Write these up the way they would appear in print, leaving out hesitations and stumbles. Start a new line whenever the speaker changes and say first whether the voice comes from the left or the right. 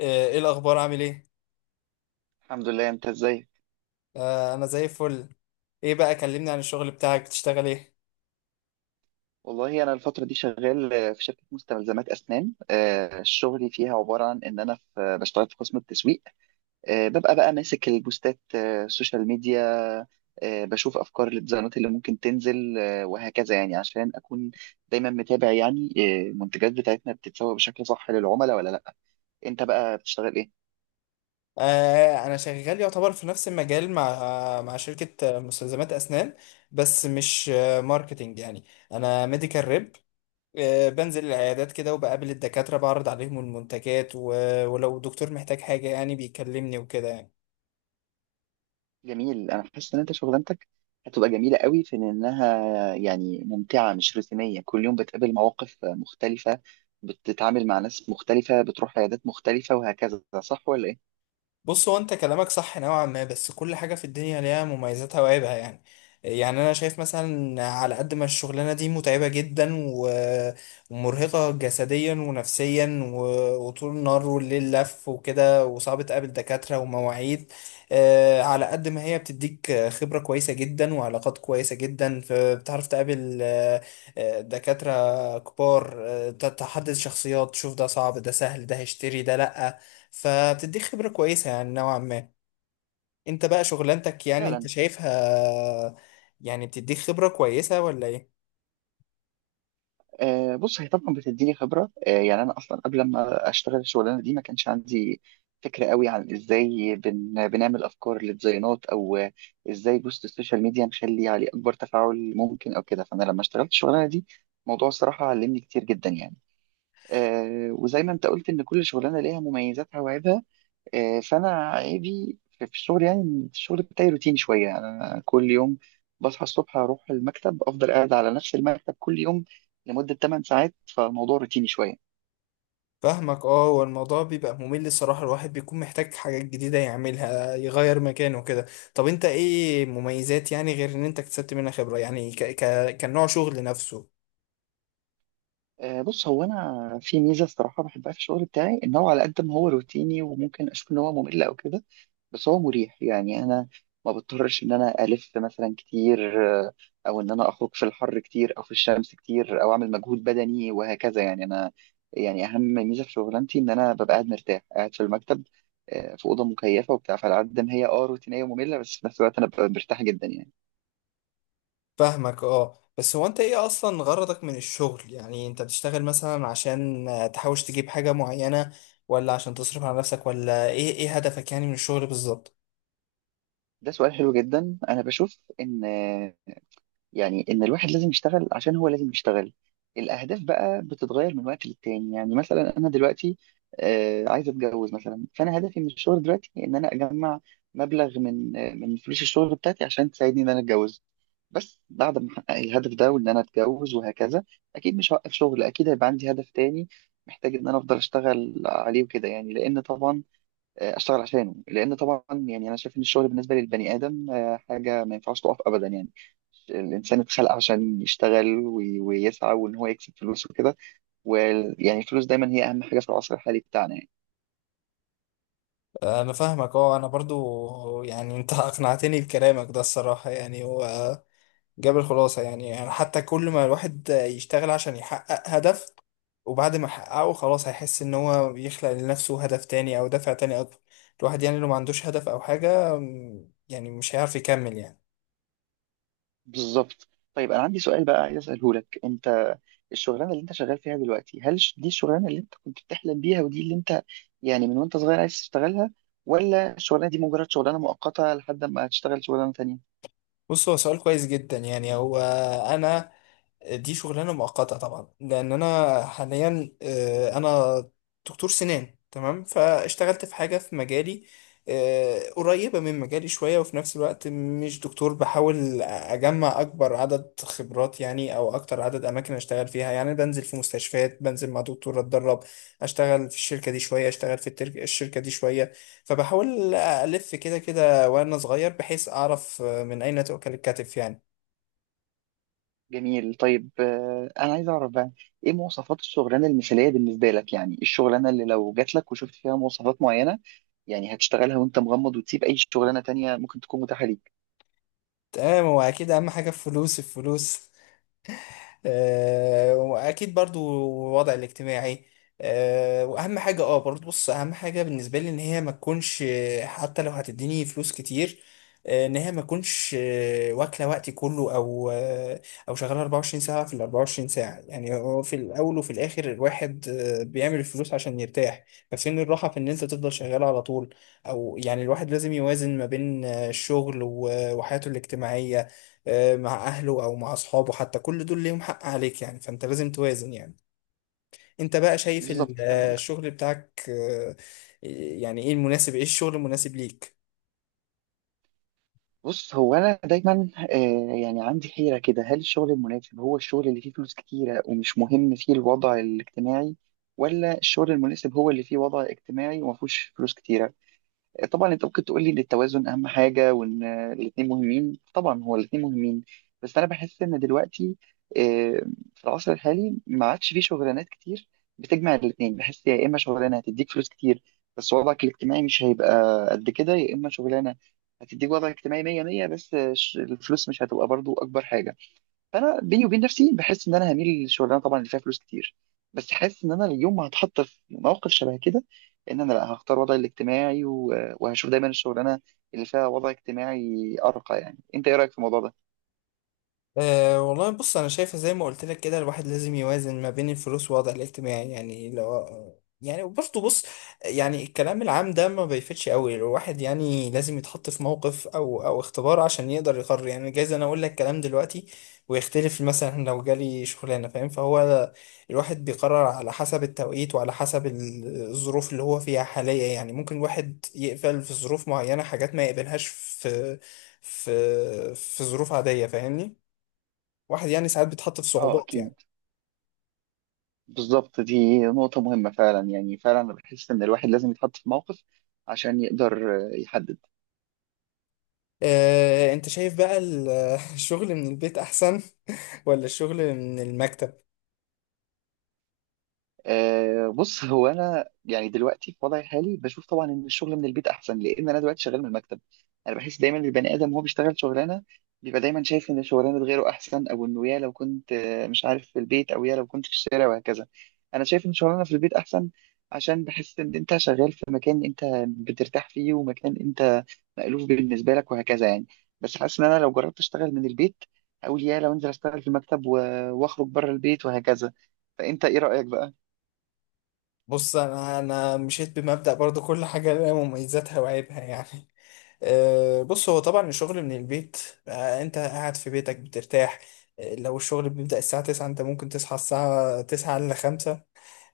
left: ايه الاخبار عامل ايه؟
right: الحمد لله، انت ازاي؟
left: آه، انا زي الفل. ايه بقى، كلمني عن الشغل بتاعك، بتشتغل ايه؟
right: والله انا الفتره دي شغال، في شركه مستلزمات اسنان. شغلي فيها عباره عن ان انا في آه، بشتغل في قسم التسويق. ببقى بقى ماسك البوستات، السوشيال ميديا. بشوف افكار الديزاينات اللي ممكن تنزل، وهكذا يعني عشان اكون دايما متابع يعني المنتجات بتاعتنا بتتسوق بشكل صح للعملاء ولا لا. انت بقى بتشتغل ايه؟
left: آه، انا شغال يعتبر في نفس المجال مع شركة مستلزمات اسنان، بس مش ماركتينج يعني. انا ميديكال ريب، آه، بنزل العيادات كده وبقابل الدكاترة، بعرض عليهم المنتجات و- ولو دكتور محتاج حاجة يعني بيكلمني وكده يعني.
right: جميل. انا حاسس ان انت شغلانتك هتبقى جميله قوي في انها يعني ممتعه، مش روتينيه، كل يوم بتقابل مواقف مختلفه، بتتعامل مع ناس مختلفه، بتروح عيادات مختلفه وهكذا، صح ولا ايه؟
left: بص، هو انت كلامك صح نوعا ما، بس كل حاجة في الدنيا ليها مميزاتها وعيبها يعني. يعني انا شايف مثلا على قد ما الشغلانة دي متعبة جدا و- ومرهقة جسديا ونفسيا و- وطول النهار والليل لف وكده، وصعب تقابل دكاترة ومواعيد. على قد ما هي بتديك خبرة كويسة جدا وعلاقات كويسة جدا، فبتعرف تقابل دكاترة كبار، تحدد شخصيات، تشوف ده صعب ده سهل ده هيشتري ده لأ. فبتديك خبرة كويسة يعني نوعا ما. انت بقى شغلانتك يعني انت
right: فعلا.
left: شايفها، يعني بتديك خبرة كويسة ولا ايه؟
right: آه، بص هي طبعا بتديني خبره آه، يعني انا اصلا قبل ما اشتغل الشغلانه دي ما كانش عندي فكره قوي عن ازاي بنعمل افكار للديزاينات او آه، ازاي بوست السوشيال ميديا نخلي عليه اكبر تفاعل ممكن او كده. فانا لما اشتغلت الشغلانه دي، الموضوع الصراحه علمني كتير جدا يعني. وزي ما انت قلت ان كل شغلانه ليها مميزاتها وعيبها. فانا عيبي في الشغل يعني إن الشغل بتاعي روتيني شويه. يعني انا كل يوم بصحى الصبح اروح المكتب، افضل قاعد على نفس المكتب كل يوم لمده 8 ساعات، فالموضوع روتيني شويه.
left: فاهمك، اه هو الموضوع بيبقى ممل الصراحة، الواحد بيكون محتاج حاجات جديدة يعملها، يغير مكانه كده. طب انت ايه مميزات، يعني غير ان انت اكتسبت منها خبرة، يعني ك كنوع شغل نفسه؟
right: بص، هو انا في ميزه الصراحه بحبها في الشغل بتاعي، ان هو على قد ما هو روتيني وممكن اشوف ان هو ممل او كده، بس هو مريح يعني. انا ما بضطرش ان انا الف مثلا كتير، او ان انا اخرج في الحر كتير او في الشمس كتير او اعمل مجهود بدني وهكذا. يعني انا يعني اهم ميزه في شغلانتي ان انا ببقى قاعد مرتاح، قاعد في المكتب، في اوضه مكيفه وبتاع. فعلى قد ما هي اه روتينيه وممله، بس في نفس الوقت انا ببقى مرتاح جدا يعني.
left: فاهمك اه. بس هو انت ايه اصلا غرضك من الشغل؟ يعني انت بتشتغل مثلا عشان تحوش تجيب حاجة معينة، ولا عشان تصرف على نفسك، ولا ايه ايه هدفك يعني من الشغل بالظبط؟
right: ده سؤال حلو جدا. انا بشوف ان يعني ان الواحد لازم يشتغل عشان هو لازم يشتغل. الاهداف بقى بتتغير من وقت للتاني. يعني مثلا انا دلوقتي، عايز اتجوز مثلا، فانا هدفي من الشغل دلوقتي ان انا اجمع مبلغ من من فلوس الشغل بتاعتي عشان تساعدني ان انا اتجوز. بس بعد ما احقق الهدف ده وان انا اتجوز وهكذا، اكيد مش هوقف شغل، اكيد هيبقى عندي هدف تاني محتاج ان انا افضل اشتغل عليه وكده يعني. لان طبعا اشتغل عشانه، لان طبعا يعني انا شايف ان الشغل بالنسبه للبني ادم، حاجه ما ينفعش تقف ابدا يعني. الانسان اتخلق عشان يشتغل ويسعى وان هو يكسب فلوس وكده. ويعني الفلوس دايما هي اهم حاجه في العصر الحالي بتاعنا يعني.
left: انا فاهمك اه. انا برضو يعني انت اقنعتني بكلامك ده الصراحة، يعني هو جاب الخلاصة يعني. يعني حتى كل ما الواحد يشتغل عشان يحقق هدف، وبعد ما يحققه خلاص هيحس ان هو بيخلق لنفسه هدف تاني او دافع تاني اكبر. الواحد يعني لو ما عندوش هدف او حاجة يعني مش هيعرف يكمل يعني.
right: بالظبط. طيب انا عندي سؤال بقى عايز اساله لك انت. الشغلانه اللي انت شغال فيها دلوقتي، هل دي الشغلانه اللي انت كنت بتحلم بيها، ودي اللي انت يعني من وانت صغير عايز تشتغلها، ولا الشغلانه دي مجرد شغلانه مؤقته لحد ما هتشتغل شغلانه تانية؟
left: بص هو سؤال كويس جدا. يعني هو انا، دي شغلانه مؤقته طبعا، لان انا حاليا انا دكتور سنان تمام، فاشتغلت في حاجه في مجالي، قريبه من مجالي شويه، وفي نفس الوقت مش دكتور. بحاول اجمع اكبر عدد خبرات يعني، او اكتر عدد اماكن اشتغل فيها يعني. بنزل في مستشفيات، بنزل مع دكتور اتدرب، اشتغل في الشركه دي شويه، اشتغل في الشركه دي شويه. فبحاول الف كده كده وانا صغير، بحيث اعرف من اين تؤكل الكتف يعني.
right: جميل. طيب آه، انا عايز اعرف بقى ايه مواصفات الشغلانه المثاليه بالنسبه لك. يعني إيه الشغلانه اللي لو جات لك وشفت فيها مواصفات معينه يعني هتشتغلها وانت مغمض وتسيب اي شغلانه تانية ممكن تكون متاحه ليك؟
left: تمام، هو اكيد اهم حاجه الفلوس الفلوس، آه، واكيد برضو الوضع الاجتماعي. آه، واهم حاجه اه برضو، بص، اهم حاجه بالنسبه لي ان هي ما تكونش حتى لو هتديني فلوس كتير، ان هي ما تكونش واكله وقتي كله، او او شغاله 24 ساعه في ال 24 ساعه. يعني هو في الاول وفي الاخر الواحد بيعمل الفلوس عشان يرتاح، ففين الراحه في ان انت تفضل شغال على طول؟ او يعني الواحد لازم يوازن ما بين الشغل و- وحياته الاجتماعيه، مع اهله او مع اصحابه، حتى كل دول ليهم حق عليك يعني، فانت لازم توازن يعني. انت بقى شايف
right: بالظبط كلامك.
left: الشغل بتاعك يعني ايه المناسب، ايه الشغل المناسب ليك؟
right: بص، هو انا دايما آه، يعني عندي حيره كده، هل الشغل المناسب هو الشغل اللي فيه فلوس كتيره ومش مهم فيه الوضع الاجتماعي، ولا الشغل المناسب هو اللي فيه وضع اجتماعي وما فيهوش فلوس كتيره؟ طبعا انت ممكن تقول لي ان التوازن اهم حاجه وان الاثنين مهمين، طبعا هو الاثنين مهمين. بس انا بحس ان دلوقتي، آه، في العصر الحالي ما عادش فيه شغلانات كتير بتجمع الاثنين. بحس يا اما شغلانه هتديك فلوس كتير بس وضعك الاجتماعي مش هيبقى قد كده، يا اما شغلانه هتديك وضع اجتماعي 100 100 بس الفلوس مش هتبقى برضو اكبر حاجه. فانا بيني وبين نفسي بحس ان انا هميل للشغلانه طبعا اللي فيها فلوس كتير، بس حاسس ان انا اليوم ما هتحط في موقف شبه كده ان انا لا هختار وضعي الاجتماعي وهشوف دايما الشغلانه اللي فيها وضع اجتماعي ارقى. يعني انت ايه رايك في الموضوع ده؟
left: أه والله بص، انا شايفه زي ما قلت لك كده، الواحد لازم يوازن ما بين الفلوس والوضع الاجتماعي، يعني لو يعني برضه بص، يعني الكلام العام ده ما بيفيدش قوي، الواحد يعني لازم يتحط في موقف او او اختبار عشان يقدر يقرر يعني. جايز انا اقول لك كلام دلوقتي ويختلف مثلا لو جالي شغلانه، فاهم؟ فهو الواحد بيقرر على حسب التوقيت وعلى حسب الظروف اللي هو فيها حاليا، يعني ممكن الواحد يقبل في ظروف معينه حاجات ما يقبلهاش في في ظروف عاديه، فاهمني؟ واحد يعني ساعات بيتحط في
right: اه،
left: صعوبات يعني.
right: اكيد. بالظبط، دي نقطه مهمه فعلا. يعني فعلا انا بحس ان الواحد لازم يتحط في موقف عشان يقدر آه، يحدد.
left: انت شايف بقى الشغل من البيت احسن ولا الشغل من المكتب؟
right: أه بص، هو انا يعني دلوقتي في وضعي الحالي بشوف طبعا ان الشغل من البيت احسن لان انا دلوقتي شغال من المكتب. انا بحس دايما البني ادم وهو بيشتغل شغلانه بيبقى دايما شايف ان شغلانه غيره احسن، او انه يا لو كنت آه، مش عارف في البيت، او يا لو كنت في الشارع وهكذا. انا شايف ان شغلانه في البيت احسن عشان بحس ان انت شغال في مكان انت بترتاح فيه، ومكان انت مألوف بالنسبه لك وهكذا يعني. بس حاسس ان انا لو جربت اشتغل من البيت اقول يا لو انزل اشتغل في المكتب واخرج بره البيت وهكذا. فانت ايه رأيك بقى؟
left: بص انا مشيت بمبدأ برضو، كل حاجة لها مميزاتها وعيبها يعني. بص، هو طبعا الشغل من البيت، انت قاعد في بيتك بترتاح، لو الشغل بيبدأ الساعة 9 انت ممكن تصحى الساعة 9 الا 5،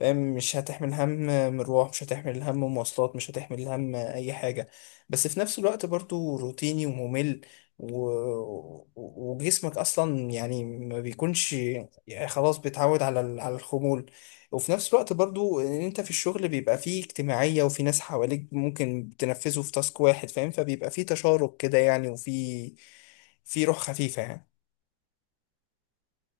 left: فاهم؟ مش هتحمل هم مروح، مش هتحمل هم مواصلات، مش هتحمل هم اي حاجة. بس في نفس الوقت برضو روتيني وممل و... و- وجسمك اصلا يعني ما بيكونش، يعني خلاص بيتعود على على الخمول. وفي نفس الوقت برضو ان انت في الشغل بيبقى فيه اجتماعية، وفي ناس حواليك ممكن تنفذوا في تاسك واحد، فاهم؟ فبيبقى فيه تشارك كده يعني، وفي روح خفيفة يعني.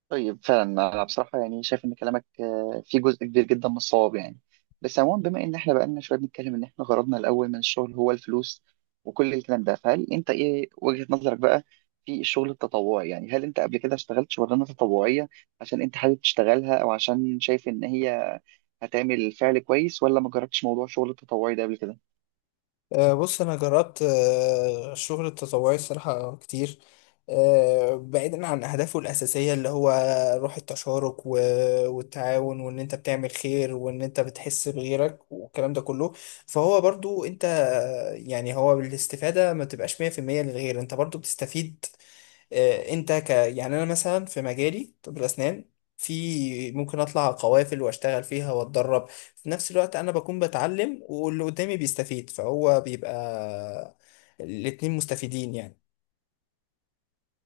right: طيب فعلا انا بصراحه يعني شايف ان كلامك آه، فيه جزء كبير جدا من الصواب يعني. بس عموما بما ان احنا بقالنا شويه بنتكلم ان احنا غرضنا الاول من الشغل هو الفلوس وكل الكلام ده، فهل انت ايه وجهه نظرك بقى في الشغل التطوعي؟ يعني هل انت قبل كده اشتغلت شغلانه تطوعيه عشان انت حابب تشتغلها او عشان شايف ان هي هتعمل فعل كويس، ولا ما جربتش موضوع الشغل التطوعي ده قبل كده؟
left: بص انا جربت الشغل التطوعي الصراحه كتير. بعيدا عن اهدافه الاساسيه اللي هو روح التشارك و- والتعاون، وان انت بتعمل خير، وان انت بتحس بغيرك، والكلام ده كله، فهو برضو انت يعني هو بالاستفاده ما تبقاش 100% للغير، انت برضو بتستفيد. آه، انت ك يعني انا مثلا في مجالي طب الاسنان، في ممكن اطلع قوافل واشتغل فيها واتدرب، في نفس الوقت انا بكون بتعلم واللي قدامي بيستفيد، فهو بيبقى الاتنين مستفيدين يعني.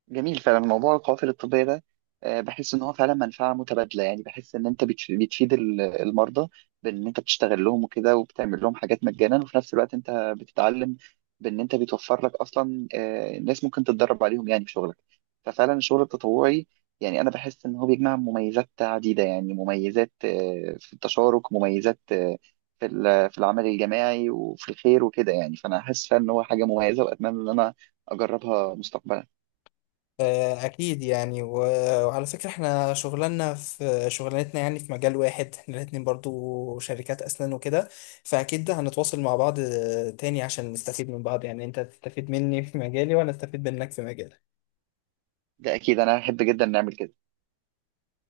right: جميل. فعلا موضوع القوافل الطبية ده، آه، بحس ان هو فعلا منفعة متبادلة. يعني بحس ان انت بتفيد المرضى بان انت بتشتغل لهم وكده وبتعمل لهم حاجات مجانا، وفي نفس الوقت انت بتتعلم بان انت بتوفر لك اصلا آه، ناس ممكن تتدرب عليهم يعني في شغلك. ففعلا الشغل التطوعي يعني انا بحس ان هو بيجمع مميزات عديدة. يعني مميزات آه، في التشارك، مميزات آه، في العمل الجماعي وفي الخير وكده يعني. فانا حاسس فعلا ان هو حاجة مميزة، واتمنى ان انا اجربها مستقبلا.
left: اكيد يعني، و- وعلى فكرة احنا شغلنا في شغلانتنا يعني في مجال واحد، احنا الاتنين برضو شركات اسنان وكده، فاكيد ده هنتواصل مع بعض تاني عشان نستفيد من بعض، يعني انت تستفيد مني في مجالي وانا استفيد منك في مجالك.
right: ده اكيد، انا احب جدا نعمل كده.